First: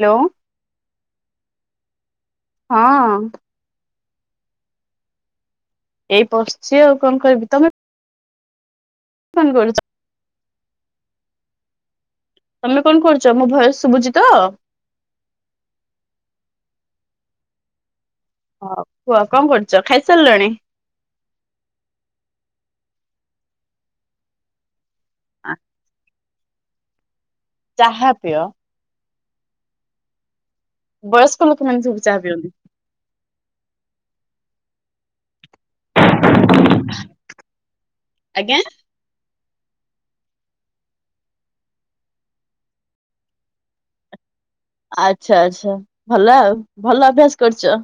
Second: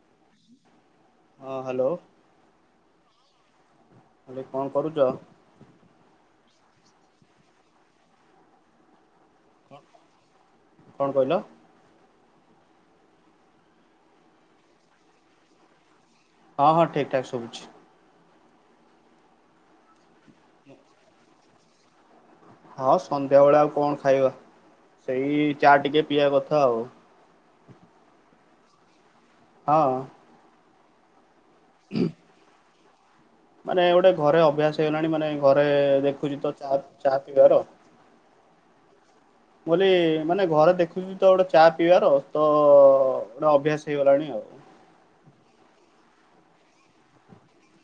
Hello. ହଁ hello. ହଁ। Hello. କଣ କରୁଚ? ଏଇ ବସିଚି ଆଉ କଣ କରିବି? ତମେ [unintelligible] କଣ କହିଲ? ତମେ କଣ କରୁଚ ମୋ ଭଏସ୍ ଶୁଭୁଚିତ? ହଁ ହଁ ଠିକ୍ ଠାକ୍ ଶୁଭୁଚି। ହଉ କୁହ କଅଁ କରୁଚ ଖାଇସାରିଲାଣି। ହଁ ସନ୍ଧ୍ୟାବେଳେ ଆଉ କଣ ଖାଇବା ସେଇ ଚା ଟିକେ ପିଇବା କଥା ଆଉ ଚାହା ପିଅ ହଁ। ବୟସ୍କ ଲୋକମାନେ ସବୁ ଚାହା ପିଅନ୍ତି। ମାନେ ଗୋଟେ ଘରେ ଅଭ୍ୟାସ ହେଇଗଲାଣି ମାନେ ଘରେ ଦେଖୁଚି ତ ଚା ପିିଇବର ଆଜ୍ଞା ବୋଲି ମାନେ ଘରେ ଦେଖୁଚି ତ ଗୋଟେ ଚା ପିଇବାର ତ ଗୋଟେ ଅଭ୍ୟାସ ହେଇଗଲାଣି ଆଉ ଆଚ୍ଛା ଆଚ୍ଛା ଭଲ ଆଭଭଲ ଅଭ୍ୟାସ କରିଚ଼।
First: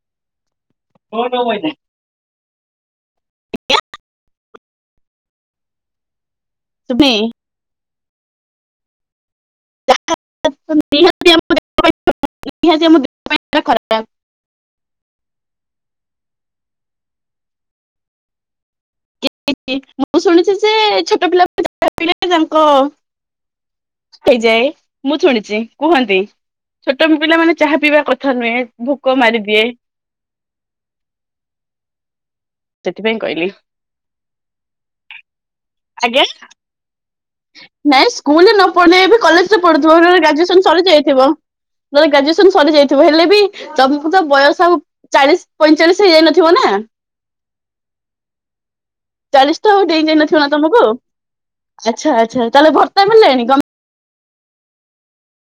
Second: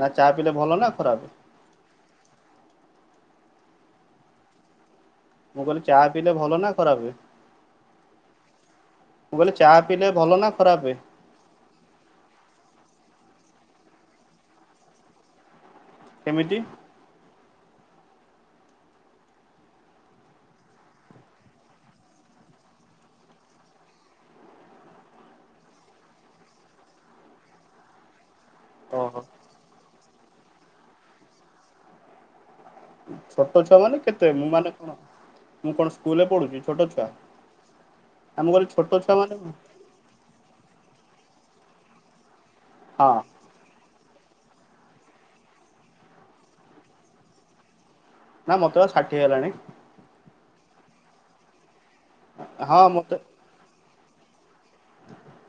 ନା ଚା ପିଲେ ଭଲ ନା ଖରାପ? ଓ ବୋଉ ବାଇଜେ। ମୁଁ ଇଲି ଚାହା ପିଇଲେ ଭଲ ନା ଖରାପେ ତୁମେ ମୁଁ କଇଲି ଚା ପିଇଲେ ଭଲ ନା ଖରାପେ ନିହାତି ଆମ ଦେହ ପାଇଁ ଖରାପ ନିଆତି ମାମ [unintelligible] କେମିତି [unintelligible] ମୁଁ ଶୁଣିଛି ଯେ ଛୋଟ ପିଲା ଯାହା ମିଳେ ତାଙ୍କ ହେଇଯାଏ ମୁଁ ଶୁଣିଛି କୁହନ୍ତି। ଛୋଟ ପିଲାମାନେ ଚାହା ପିଇବା କଥା ନୁହେଁ ଭୋକ ଓହୋ। ମାରିଦିଏ। ସେଥିପାଇଁ କହିଲି ଛୋଟ ଛୁଆ ମାନେ କେତେ ମାନେ କଣ। ମୁଁ କଣ ଆଜ୍ଞା। ସ୍କୁଲରେ ପଢୁଛି ଛୋଟ ଛୁଆ ମୁଁ କହିଲ ଛୋଟ ଛୁଆ ମାନେ କ ତୋର ନଲେ ଗ୍ରାଜୁଏସନ୍ ସରିଯାଇଥିବ ନହଲେ ଗ୍ରାଜୁଏସନ୍ ହଁ ସରିଯାଇଥିବ ହେଲେ ବି ତମକୁ ତ ବୟସ ଆଉ ଚାଳିଶି ପଇଁଚାଳିଶି ହେଇଯାଇନଥିବ ନା। ନା ମତେ ବା ଷାଠ ଚାଳିଶି ତ ଆଉ ଡେଇଁ ଯାଇନଥିବ ନା ତମକୁ ଆଚ୍ଛା ଆଚ୍ଛା ତାହେଲେ ହଁ ଭର୍ତ୍ତା ମତେ ମିଳିଲାଣି ଗମ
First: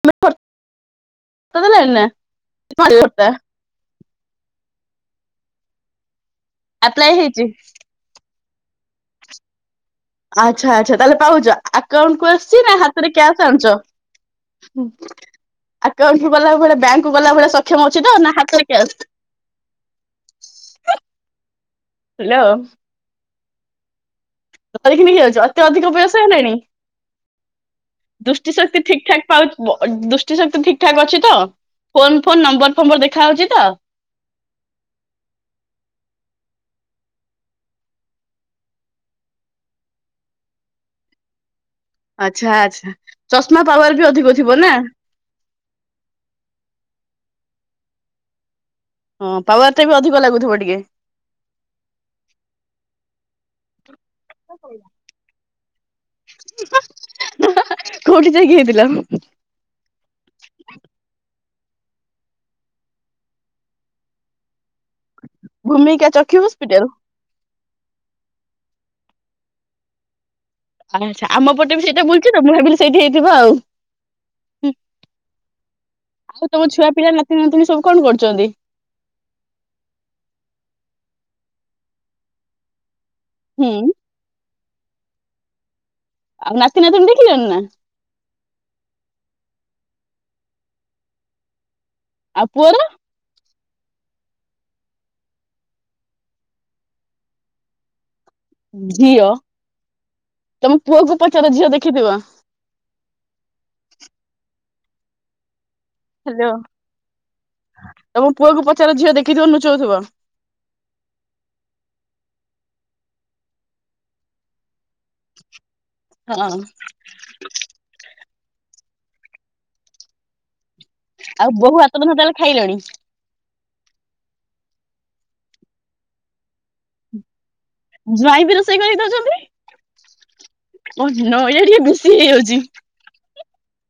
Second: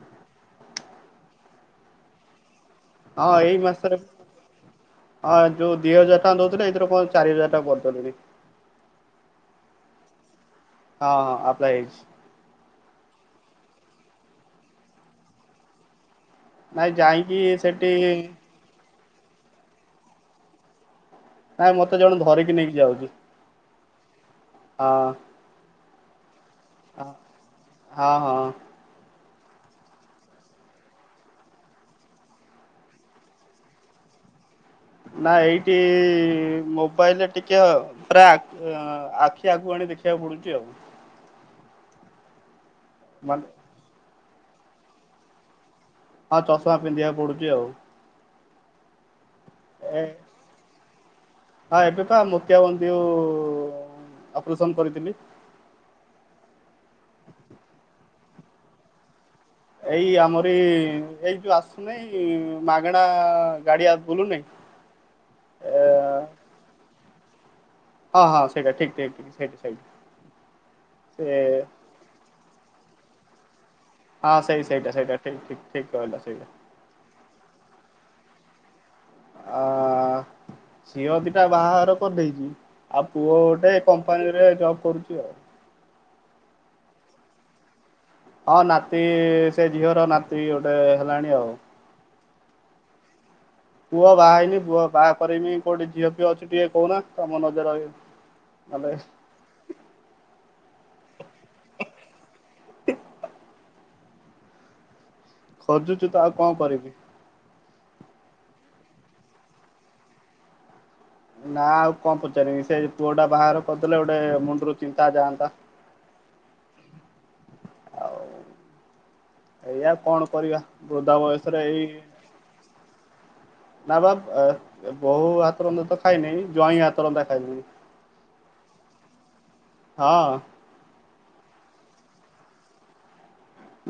ମାନେ ଭ-ଭର୍ତା ହେଲାଣି ନା। ଭତ୍ତା ହଁ ଏଇ ମାସରେ ହଁ ଯୋଉ ଦିଇ ହଜାର ହଁ ଦଉଥିଲେ ଏଥର ଆପ୍ଲାଏ କଣ ଚାରି ହେଇଛି। ହଜାର ଟଙ୍କା [unintelligible] ଆଚ୍ଛା ଆଚ୍ଛା ତାହେଲେ ହଁ ହଁ ପାଉଛ ଆପ୍ଲାଏ ହେଇଛି ଆକାଉଣ୍ଟ କୁ ଆସୁଛି ନା ହା ମୁଁ କଇଲି କ୍ୟାସ ଅନୁଚ଼। ଆକାଉଣ୍ଟ କୁ ଗଲା ବେଳେ ନାଇଁ ବ୍ୟାଙ୍କ କୁ ଯାଇକି ଗଲାବେଳେ ସେଠି ସକ୍ଷମ ଅଛି ତ ନା ହାତରେ କ୍ୟାସ। ନାଇଁ ମତେ ଜଣେ ହ୍ୟାଲୋ ଧରିକି ନେଇକି ଯାଉଚି। ଧରିକି ନେଇକି ଯାଉଚି ଏତେ ଅଧିକ ବୟସ ହେଲାଣି ହଁ ହଁ ଦୃଷ୍ଟିଶକ୍ ଠିକ ଠାକ୍ ପାଉଥିବ ଦୃଷ୍ଟି ଶକ୍ତି ଠିକ୍ ଠାକ୍ ଅଛି ତ ଫୋନ ଫୋନ୍ ନମ୍ବର ଫମ୍ବର ଦେଖାହଉଚି ତ ନା ଏଇଠି ମୋବାଇଲରେ ଟିକେ ଆଉ ପୁରା ଆଖି ଆଗୁକୁ ଆଣି ଦେଖିବାକୁ ପଡୁଚି ଆଉ ଆଚ୍ଛା ଆଚ୍ଛା ମାନେ ଚଷମା ପାୱାର ବି ଅଧିକ ଥିବ ନା ହଁ ଚଷମା ପିନ୍ଧିବାକୁ ପଡୁଚି ଆଉ ହଁ ପାୱାର ଟା ବି ଏ ଅଧିକ ଲାଗୁଥିବ ଟିକେ ହଁ ଏବେକା ମୋତିଆ ବିନ୍ଦୁ ଅପରେସନ କରିଥିଲି। ହଁ---କୋଉଠି ଯାଇକି ହେଇଥିଲ। ଏଇ ଆମରି ଏଇ ଯୋଉ ଆସୁନାହିଁ ମାଗଣା ଗାଡିଯୋଉ ବୁଲୁ ନାହିଁ। ଭୂମିକା ଚକ୍ଷୁ ହସ୍ପିଟାଲ ହଁ ହଁ ସେଟା ଠିକ ଠିକ ଠିକ ସେଥି ସେଇଠି ଆଚ୍ଛା ସେ ଆମ ପଟେ ବି ସେଇଟା ବୁଲିତ ମୁଁ ଭାବିଲି ସେଇଠି ହେଇଥିବ ଆଉ ହଁ ସେଇ ସେଇଟା ସେଇଟା ଠିକ୍ ଠିକ୍ ଠିକ୍ କହିଲ ସେଇଟା ଆଛା ତମ ଛୁଆ ପିଲା ନାତି ନାତୁଣୀ ସବୁ କଣ କରୁଛନ୍ତି। ଆ ଝିଅ ଦିଟା ବାହାଘର କରିଦେଇଚ। ଆଉ ପୁଅ ହୁଁ ଗୋଟେ କମ୍ପାନୀ ରେ ଜବ କରୁଛି ଆଉ। ଆ ନାତି ନାତୁଣୀ ଦେଖିଲେଣି ନା? ହଁ ନାତି ସେ ଝିଅର ନାତି ଗୋଟେ ହେଲାଣି ଆଉ। ଆଉ ପୁଅର? ପୁଅ ବାହା ହେଇନି ପୁଅ ବାହା କରିବି। କୋଉଠି ଝିଅ ପିଅ ଅଛିି ଟିକେ କହୁନା ତମ ନଜର ରହିବ? ଝିଅ ତମ ପୁଅକୁ ପଚାର ଝିଅ ଦେଖିଥିବ। ଖୋଜୁଛୁ ତ ଆଉ ହ୍ୟାଲୋ। କଣ କରିବି? ତମ ପୁଅ ପଚାର ଝିଅ ଦେଖିଥିବ ନୁଚଉଥିବ? ନା ଆଉ କଣ ପଚାରିନି ସେ ପୁଅଟା ବାହାର କରିଦେଲେ ଗୋଟେ ମୁଣ୍ଡରୁ ଚିନ୍ତା ଯାଆନ୍ତା। ହଁ। ଏଇଆା କଣ କରିବା ବୃଦ୍ଧା ଆଉ ବୟସରେ ବୋହୁ ଏଇ ହାତ ରନ୍ଧା ତାହେଲେ ଖାଇଲଣି? ନା ବା ବୋହୁ ହାତ ରନ୍ଧା ତ ଖାଇନି ଜଇଁ ହାତ ରନ୍ଧା ଖାଇଲିି। ଜ୍ବାଇଁ ବି ରୋଷେଇ କରି ଦଉଛନ୍ତି? ହଁ। ଓ ନୋ ଟିକେ ବେଶି ହେଇଯାଉଛି।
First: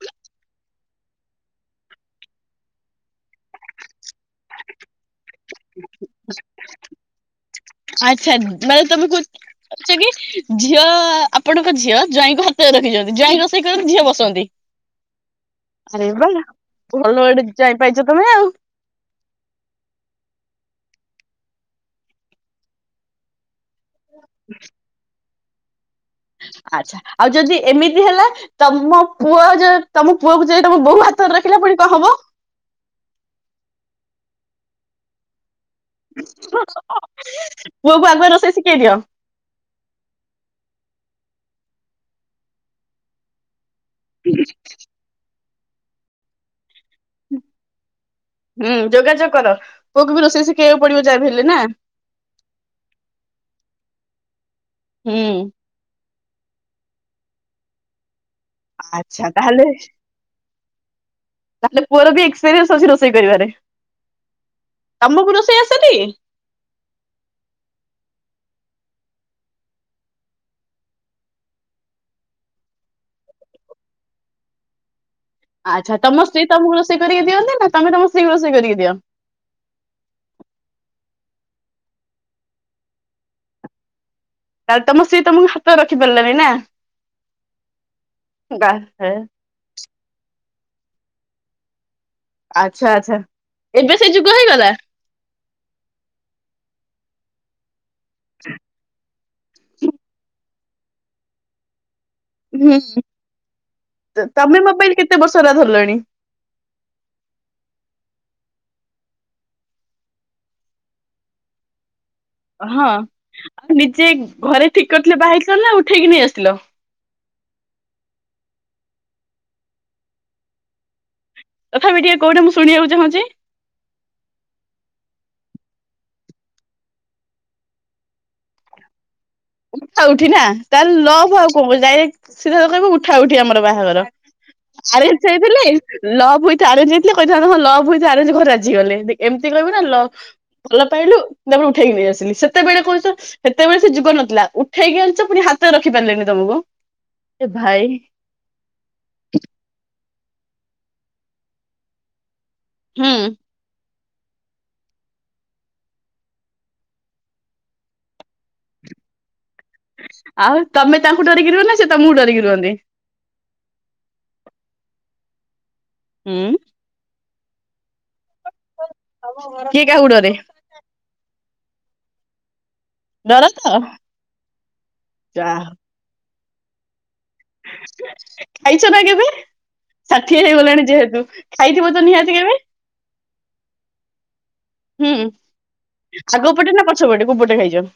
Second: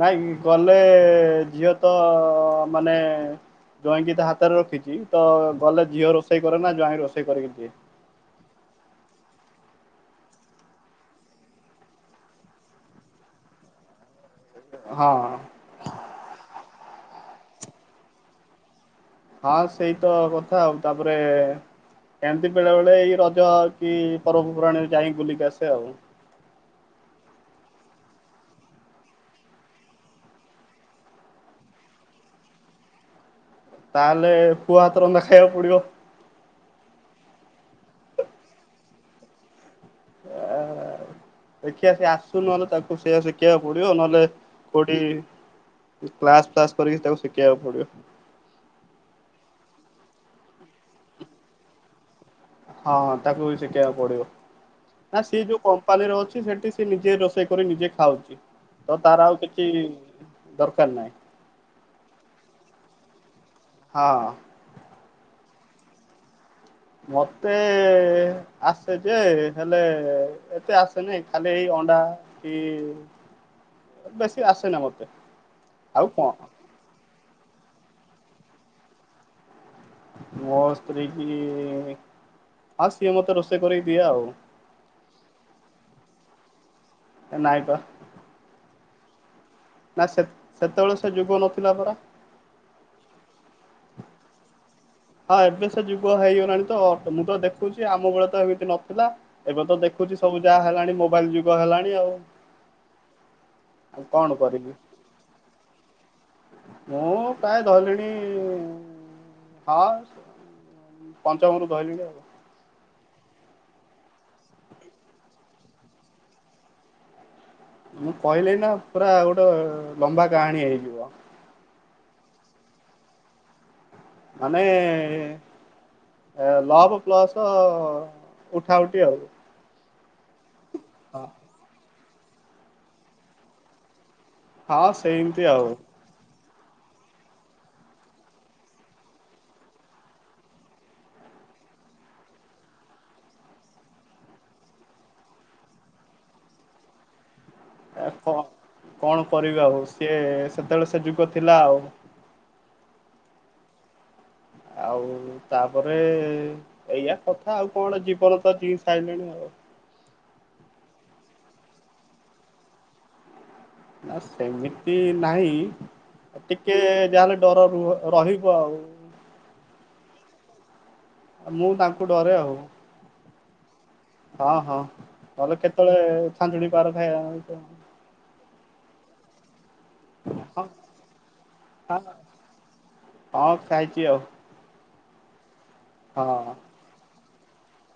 ନାଇଁ ଗଲେ ଝିଅ ତ ମାନେ ଜଇଁକି ତା ହା ହାତରେ ରଖିଛି ତ ଗଲେ ଝିଅ ରୋଷେଇ କରେ ନା ଜ୍ବାଇଁ ରୋଷେଇ କରିକି ଦିଏ। ଆଚ୍ଛାମାନେ ତମେ କହୁଚ ଛ କି ଝିଅ ଆପଣଙ୍କ ଝିଅ ଜ୍ୱାଇଁଙ୍କୁ ହାତରେ ରଖିଛନ୍ତି ଜ୍ୱାଇଁ ରୋଷେଇ କର ଝିଅ ବସନ୍ତି। ହଁ। ଆରେ ବା ଭଲ ଆଡେ ଯ୍ୱାଇ ପାରଛ ତମେ। ହଁ ସେଇ ତ କଥା ଆଉ ତାପରେ କେମିତି ବେଳେ ବେଳେ ଏଇ ରଜ କି ପର୍ବପର୍ବାଣିରେ ଯାଇ ବୁଲିକି ଆସେ ଆଉ। ଆଚ୍ଛା ଆଉ ଯଦି ଏମିତି ହେଲା। ତମ ପୁଅ ଯଉ ତମ ପୁଅକୁ ଯାଇ ତମ ବୋହୁ ହାତରେ ରଖିଲା ପୁଣି କଣ ହବ? ତାହେଲେ ପୁଆ ହାତ ରନ୍ଧା ଖାଇବାକୁ ପଡିବ। ପୁଅକୁ ଆଗୁଆ ରୋଷେଇ ଶିଖେଇ ଦିଅ। ଆ ଦେଖି ଆସି ଆସୁ ନହେଲେ ତାକୁ ସେୟା ସ ଶିଖିବାକୁ ପଡିବ ନହେଲେ କୋଉଠି କ୍ଲାସ ଫ୍ଲାସ କରିକି ତାକୁ ଶିଖେଇକୁ ପଡିବ। ହୁଁ ଯୋଗାଯୋଗ କର ପୁଅକୁ ବି ରୋଷେଇ ଶିଖେଇିବାକୁ ପଡିବ ଯା ବି ହେଲେ ନା। ହଁ ହଁ ତାକୁ ବି ଶିଖେଇଆକୁ ପଡିବ ହୁଁ ନା ସିଏ ଯୋଉ କମ୍ପାନୀର ଅଛି ସେଠି ସେ ନିଜେ ରୋଷେଇ କରି ନିଜେ ଖାଉଛି ତ ଆଚ୍ଛା ତାର ଆଉ ତାହେଲେ କିଛି ଦରକାର ନାହିଁ। ତାହେଲେ ପୁଅର ବି ଏକ୍ପିରିଏନ୍ସ ଅଛି ରୋଷେଇ କରିବାରେ। ହଁ। ତମକୁ ରୋଷେଇ ଆସେଟି? ମତେ ଆସେ ଯେ ହେଲେ ଏତେ ଆସେନି ଖାଲି ଏଇ ଅଣ୍ଡା କି ବେଶି ଆସେ ନା ମୋତେ। ଆଚ୍ଛା ତମ ସ୍ତ୍ରୀ ତମକୁ ରୋଷେଇ କରିକି ଦିଅନ୍ତି ନା ତମେ ତମ ସ୍ତ୍ରୀ ରୋଷେଇ କରିକୀ ଦିଅ? ମୋ ସ୍ତ୍ରୀ କି ହଁ ସିଏ ମତେ ରୋଷେଇ କରି ଦିଏ ଆଉ। ତାହଲେ ତମ ସ୍ତ୍ରୀ ତମ ହାତ ରଖି ପାରିଲାନି ନା। ନାଇଁ କ। ଗାଁ [unintelligible] ନା ସେ ସେତେବେଳେ ସେ ଯୁଗ ନଥିଲା ପରା। ଆଚ୍ଛା ଆଚ୍ଛା ଏବେ ସେ ଯୁଗ ହେଇଗଲା। ହଁ ଏବେ ଯୁଗ ହେଇଗଲାଣି ତ ମୁଁ ତ ଦେଖ ଦେଖୁଛି ଆମ ବେଳେ ତ ଏମିତି ନଥିଲା। ଏବେ ତ ଦେଖୁଛି ସବୁ ଯାହା ହେଲାଣି ମୋବାଇଲ ଯୁଗ ହେଲାଣି ଆଉ। ହୁଁ ଆଉ କଣ ତମେ କରିବି ମୋ ପାଇଁ କେତେ ବର୍ଷ ହେଲା ଧରିଲଣି? ମୁଁ ପ୍ରାୟ ଧରିଲିଣି। ହଁ ପଞ୍ଚମରୁ ଧଇଲିଣି ଆଉ। ହଁ ଆଉ ନିଜେ ଘରେ ଠିକ କରିଥିଲେ ବାହାହେଇଥିଲ ନା ଉଠେଇକି ନେଇ ଆସିଥିଲ। ମୁଁ କହିଲି ନା ପୁରା ଗୋଟେ ଲମ୍ବା କାହାଣୀ ହେଇଯିବ। ତଥାପି ଟିକେ କୋଉଠି ମୁଁ ଶୁଣିବାକୁ ଚାହୁଁଛି। ମାନେ ଏ ଲଭ୍ ପ୍ଲସ୍ ଉଠା ଉଠି ଆଉ ଉଠା ଉଠି ନା ତାଲେ ଲଭ୍ ଆଉ କଣ କ ଯାଇ ସିଧା କହିବୁ ଉଠା ଉଠି ଆମର ବାହାଘର। ହଁ ଆରେଞ୍ଜ ସେମିତି ହେଇଥିଲେ ଆଉ। ଲଭ୍ ୱିଥ୍ ଆରେଞ୍ଜ ହେଇଥିଲେ କହିଥାନ୍ତ ହଁ ଲଭ୍ ୱିଥ ଆରେଞ୍ଜ ଘରେ ଗଲେ ଏମିତି କହିବ ନା ଲଭ ଭଲ ପାଇଲୁ ତାପରେ ଉଠେଇକି ନେଇ ଆସିଲି। ସେତେବେଳେ କହୁଛ ସେତେବେଳେ ସେ ଯୁଗ ନଥିଲା। ଉଠେଇକି ଆଣିଛ ପୁଣି ହାତରେ ରଖି ପାରିଲେନି ତମକୁ ଏ ଭାଇ ଓହୋ କଣ କରିବି ଆଉ ସିଏ ସେତେବେଳେ ସେ ଯୁଗ ଥିଲା ଆଉ। ହୁଁ। ଆଉ ତାପରେ ଏଇଆ କଥା ଆଉ କଣ ଜୀବନ ତ ଜି ସାରିଲେଣି ଆଉ। ଆଉ ତମେ ତାଙ୍କୁ ଡରିକି ରୁହନ ନା ସେ ତୁମକୁ ଡରିକି ରୁହନ୍ତି? ନା ସେମିତି ନାହିଁ ଅତି ହୁଁ ଟିକେ ଯାହେଲେ ଡର ରୁହ ରହିବ ଆଉ। କିଏ କାହାକୁ ଡରେ? ଆ ମୁଁ ତାଙ୍କୁ ଡରେ ଆଉ। ଡର ତ ହଁ ହଁ ଯା ନହେଲେ କେତେବେଳେ ଛାଞ୍ଚୁଡି ପାହାର ଖାଇବା ପାଇଁ ଖାଇଛ ନା କେବେ ଷାଠିଏ ହଁ ହେଇଗଲାଣି ଯେହେତୁ ଖାଇଥିବ ହଁ ତ ନିହାତି କେବେ। ହଁ ଖାଇଛି ଆଉ। ହୁଁ ଆଗ ହଁ ପଟେ ନା ପଛ ପଟେ କୋଉ ପଟେ ଖାଇଛ?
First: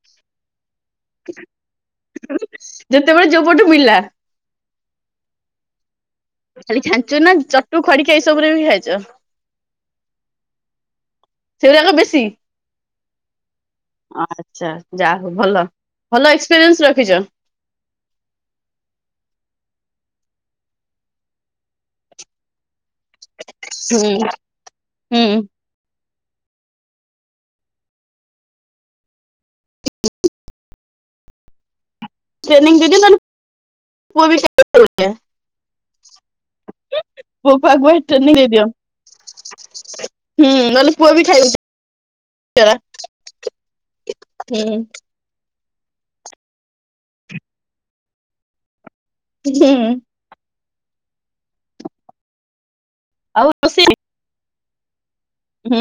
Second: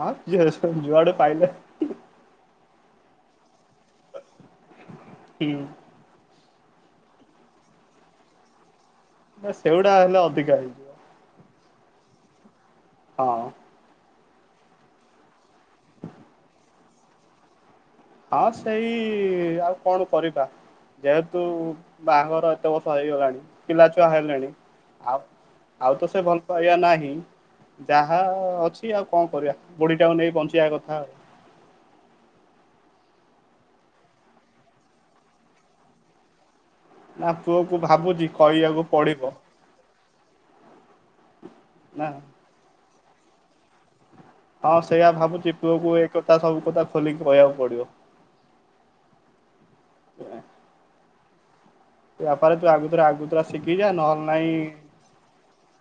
ହଁ ଯିଏ ଯୁଆଡୁ ପାଇଲେ। ଯେତେବେଳେ ଯୋଉ ପଟୁ ମିଳିଲା। ହୁଁ। ଖାଲି ଛାଞ୍ଚୁଣି ନା ଚଟୁ ଖଡିକା ଏଇସବୁରେ ବି ଖାଇଛ? ନା ସେଗୁଡା ହେଲେ ଅଧିକା। ସେଗୁଡ଼ାକ ବେଶୀ? ହଁ। ଆଚ୍ଛା ଯା ହଉ ଭଲ ଭଲ ଏକ୍ସପିରିଏନ୍ସ ରଖିଛ। ହଁ ସେଇ ଆଉ କଣ କରିବା। ଯେହେତୁ ବାହାଘର ଏତେ ବର୍ଷ ହେଇଗଲାଣି ପିଲାଛୁଆ ହୁଁ ହେଲେଣି ଆଉ ହୁଁ। ଆଉ ତ ସେ ଭଲ ପାଇବା ନାହିଁ। ଯାହା ଅଛି ଆଉ କଣ କରିବା ବୁଢି ଟାକୁ ନେଇ ବଞ୍ଚିବା କଥା ଆଉ। ଟ୍ରେନିଂ ଦେଇ ଦିଅ ନନେ ପୁଅବି ଖାଇବ ଏଇପରିକା। ନା ପୁଅ କୁ ଭାବୁଛି କହିବାକୁ ପଡିବ। ହୁଁ ନହେଲେ ପୁଅ ବି ଖାଇବ ନା ସେରା ହଁ ସେଇୟା ଭାବୁଛି ପୁଅକୁ ଏଥା କଥା ସବୁ କଥା ଖୋଲିକି କହିବାକୁ ପଡିବ। ହୁଁ। ବାପାରେ ତୁ ଆଗୁତୁରା ଆଗୁତୁରା ଆଉ ଶିଖିଯା ରୋଷେଇ ନହେଲେ ନାଇଁ ହୁଁ।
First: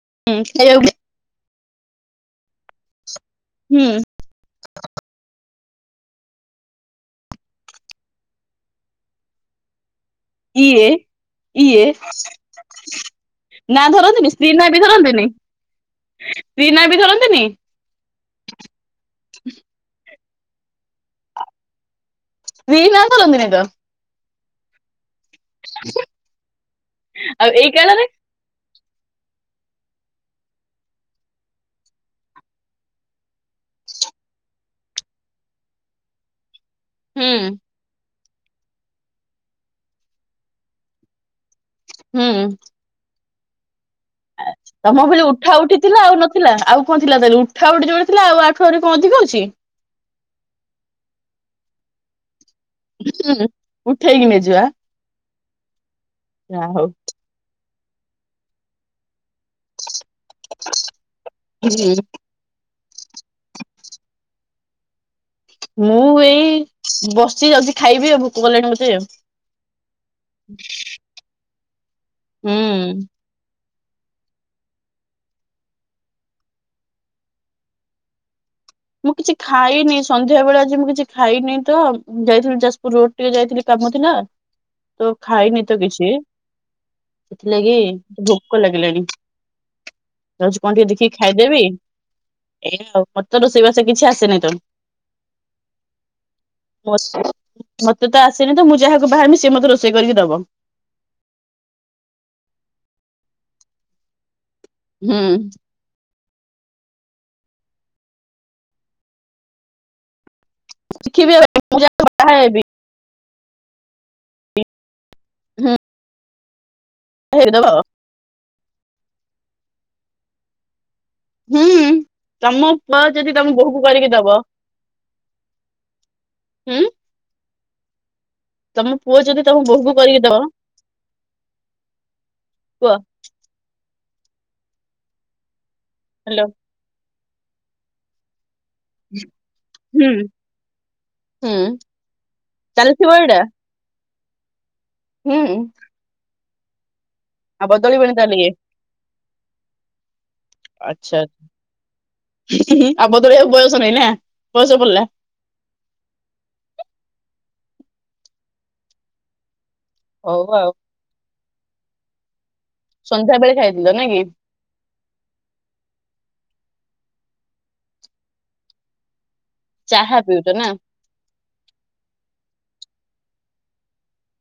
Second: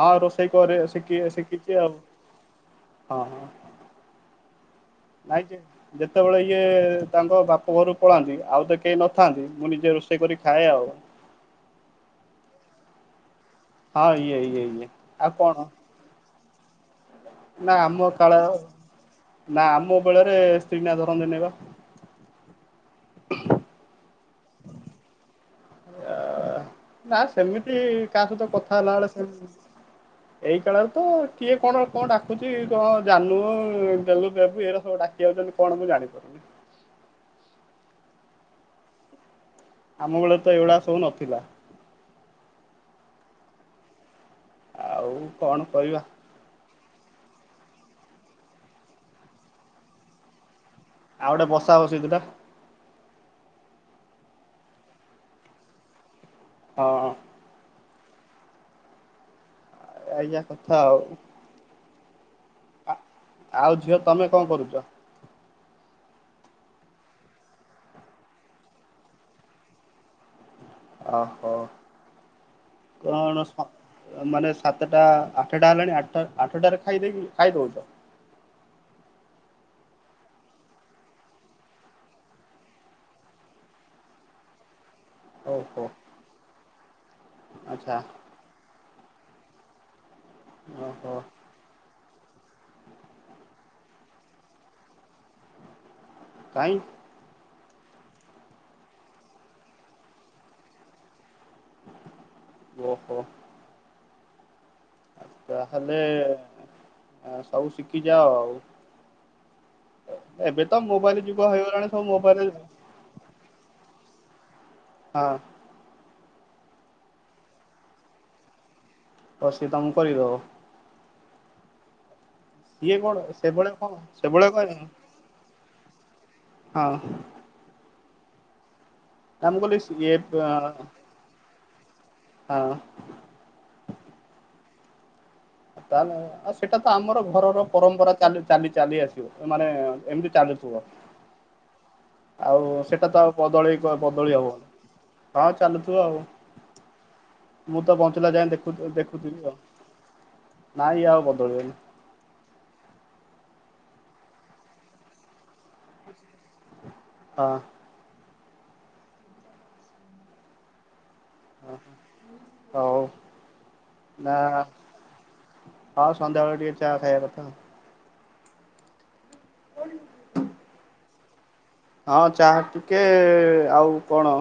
ହଁ ରୋଷେଇ କରେ ଖାଇବାକୁ ଶଖି ଶିଖିଛି ଆଉ ହଁ ହଁ। ହୁଁ। ନାଇ ଯେ ଯେତେବେଳେ ଇଏ ତାଙ୍କ ବାପ ଘରୁକୁ ପଳାନ୍ତି ଆଉ ତ କେହି ନଥାନ୍ତି ମୁଁ ନିଜ ରୋଷେଇ କରି ଖାଏ ଆଉ। ଇଏ ଇଏ ନା ହଁ ଧରନ୍ତିନି ଇଏ ସ୍ତ୍ରୀ ଇଏ ନା ବି ଇଏ ଧରନ୍ତିନି ଆଉ କଣ ସ୍ତ୍ରୀ ନା ବି ଧରନ୍ତିନି ନା ଆମ କାଳ ନା ଆମ ବେଳରେ ସ୍ତ୍ରୀନା ଧର ନବା ସ୍ତ୍ରୀ ନାଁ ଧରନ୍ତିନୀ ଦିନେ ତ ନା ଆଉ ଏଇ ସେମିତି କାଳରେ କାହା ସହିତ କଥା ହେଲା ବେଳେ ସେମ ଏଇ କାଳରେ ତ କିଏ କଣ କଣ ଡାକୁଛି କଣ ଜାନୁ-ଉ-ଉ, ଗେଲୁ, ବେବି ଏରା ସବୁ ଡା କିଏ ଜାନୁ କଣ ମୁଁ ଜାଣିପାରୁନି। ହୁଁ। ଆମ ବେଳେ ତ ଏଇଗୁଡ଼ା ସବୁ ନଥିଲା। ହୁଁ। ତମ ଆଉ ଭଳି ଉଠା କଣ ଉଠି କରିବା। ଥିଲା ଆଉ ନଥିଲା ଆଉ କଣ ଥିଲା ତାହେଲେ ଉଠା ଉଠି ଯୋଉଟି ଥିଲା ଆଉ ଆଠୁ ଆରି କଣ ଅଧିକ ଅଛି। ଆଉ ଗୋଟେ ବସା ବସି ଥିଲା। ହୁଁ ଉଠେଇକିି ନେଇ ଯିବା। ଯା ହଉ। ହଁ ଆଜ୍ଞା କଥା ଆଉ। ହୁଁ। ଆ ଆଉ ଝିଅ ତମେ କଣ କରୁଛ? ମୁଁ ଏଇ ବସିଚି ଯାଉଛି ଖାଇବି ଆଉ ଭୋକ କଲାଣି ମୋତେ-ଏ। ହୁଁ ଓହୋ କଣ ସ ଅ ମାନେ ସାତଟା ଆଠଟା ହେଲାଣି ଆଠଟ୍ ଆଠଟାରେ ଖାଇଦେଇ ଖାଇଦଉଛ? ମୁଁ କିଛି ଖାଇନି ସନ୍ଧ୍ୟା ବେଳେ ଆଜି ମୁଁ କିଛି ଖାଇନି ତ ଯାଇଥିଲି ଯାଜପୁର ରୋଡ ଟିକେ ଯାଇଥିଲି କାମ ଥିଲା। ତ ଖାଇନି ତ ଓହୋ କିଛି ସେଥିଲାଗି ଆଚ୍ଛା ଭ୍ ଭୋକ ଲାଗିଲାଣି ଯାଉଛି କଣ ଟିକେ ଦେଖିକି ଓହୋ ଖାଇଦେବି ଏୟା ଆଉ ପ ତ ରୋଷେଇବାସ କିଛି ଆସେନି ତ। କାଇଁ? [unintelligible] ମତେ ତ ଆସେନି ତ ମୁଁ ଯାହାକୁ ବାହାହେବି ସିଏ ମୋତେ ରୋଷେଇ କରିକି ଦବ। ଓ ହୋ। ହୁଁ। ତାହେଲେ ଅ ସବୁ ଶିଖିଯାଅ ଆଉ। ଏବେ ତ ମୋବାଇଲ ଶିଖିବି ଆଉ ଯୁଗ ହେଇଗଲାଣି ସବୁ ବାହା ମୋବାଇଲ ହେବି ହଁ। ହୁଁ। ହେଇ ଦବ ଓ ସିଏ ତମକୁ କରିକି ଦବ? ହୁଁ ତମ ସିଏ ପୁଅ କଣ ଯଦି ତମ ସେଭଳିଆ ବୋହକୁ କଣ କରିକି ଦବ। ସେଭଳିଆ କଣ ହୁଁ ହଁ। ତମ ପୁଅ ଯଦି ନା ମୁଁ ତମ କହିଲି ବୋହୂକୁ ସିଏ କରିକି ଦବ ହଁ କୁହ। ତାହେଲେ ହ୍ୟାଲୋ ଆଉ ସେଇଟା ତ ଆମର ଘରର ପରମ୍ପରା ଚାଲି ଚାଲି ଚାଲି ଆସିବ ମାନେ-ଏ-ଏ ହୁଁ ଏମିତି ଚାଲୁଥିବ। ହୁଁ। ଆଉ ସେଟା ଚାଲିଥିବ ତ ଆଉ ଏଇଟା ବଦଳେଇ ବ ବଦଳି ହବ ହୁଁ ହଁ ଚାଲୁଥିବ ଆଉ। ଆଉ ମୁଁ ତ ବଦଳିବନି ବଞ୍ଚିଲା ତାହେଲେ ଇଏ ଯାଏ ଦେଖୁ ଦେଖୁଥିବି ଆଉ ନାଇଁ ଇଏ ଆଉ ବଦଳିବନି। ହୁଁ ଆଉ ବଦଳେଆକୁ ବୟସ ନାଇଁ ନା ବୟସ ପଡିଲା। ହଁ। ହଉ ଆଉ। ହ ହଉ ସନ୍ଧ୍ୟା ବେଳେ ଖାଇଥିଲ କି ନା। ହ ସନ୍ଧ୍ୟାବେଳେ ଟିକେ ଚା ଖାଇବା କଥା। ଚାହା ପିଉଛ ନା? ହଁ ଚାହା ଟିକେ-ଏ-ଏ-ଏ ଆଉ କଣ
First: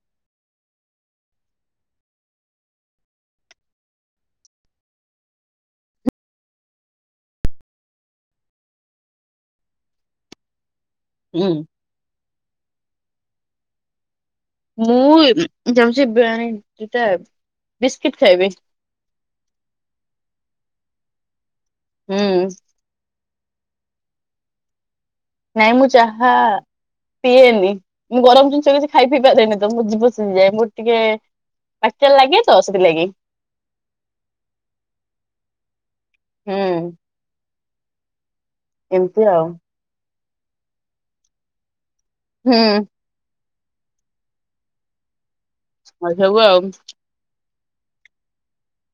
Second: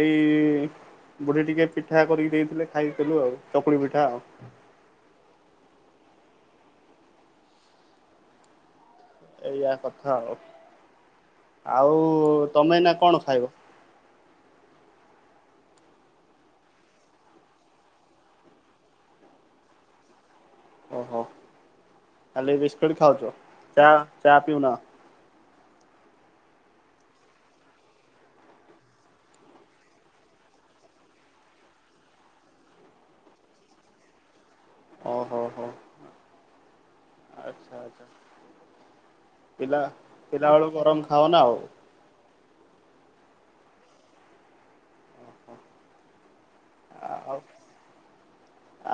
ଏଇ-ଇ-ଇ-ଇ ବୁଢୀ ଟିକେ ପିଠା କରିକି ଦେଇଥିଲେ ଖାଇଥିଲୁ ଆଉ ଚକୁଳି ପିଠା ଆଉ। ଏଇଆ କଥା ଆଉ। ହୁଁ। ଆଉ-ଉ-ଉ-ଉ-ଉ ତମେ ଏଇନା କଣ ଖାଇବ? ମୁଁ ଏ ଯାଉଚି ବ୍ୟାନ୍ ଦିଟା ବିସ୍କିଟ୍ ଖାଇବି। ଓହୋ ହୁଁ ଖାଲି ବିସ୍କିଟ୍ ଖାଉଚ ଚା ଚା ପିଉନାଅ? ନାଇଁ ମୁଁ ଚାହା ପିଏନି ମୁଁ ଗରମ ଜିନିଷ କିଛି ଖାଇ ପିଇ ପାରେନି ତ ମୁଁ ଜିଭ ସିଜି ଯାଏ ମୋର ଟିକେ ପାଚା ଲାଗେ ତ ସେଥିଲାଗି। ଓହୋ ହୋ ହୁଁ। ଆଚ୍ଛା ଆଚ୍ଛା। ଏମ୍ତି ଆଉ। ପିଲା ପିଲା ବେଳୁ ଗରମ ଖାଅନା ଆଉ। ହୁଁ। [unintelligible] ଆଉ ଆଉ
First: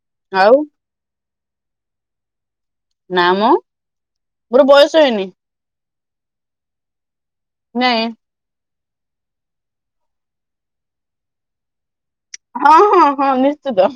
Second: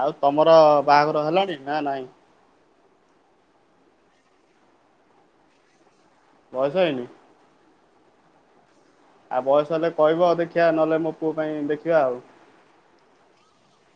ଆଉ ତମର ବାହାଗର ହେଲାଣି ନା ନାଇଁ? ନା ମ ମୋର ବୟସ ହେଇନି। ବୟସ ହେଇନି? ନାଇଁ। ଆଉ ବୟସ ହେଲେ କହିବ ଦେଖିଆ ନହେଲେ ମୋ ପୁଅ ପାଇଁ ଦେଖିବା ଆଉ। ହଁ ହଁ ହଁ ନିଶ୍ଚିତ।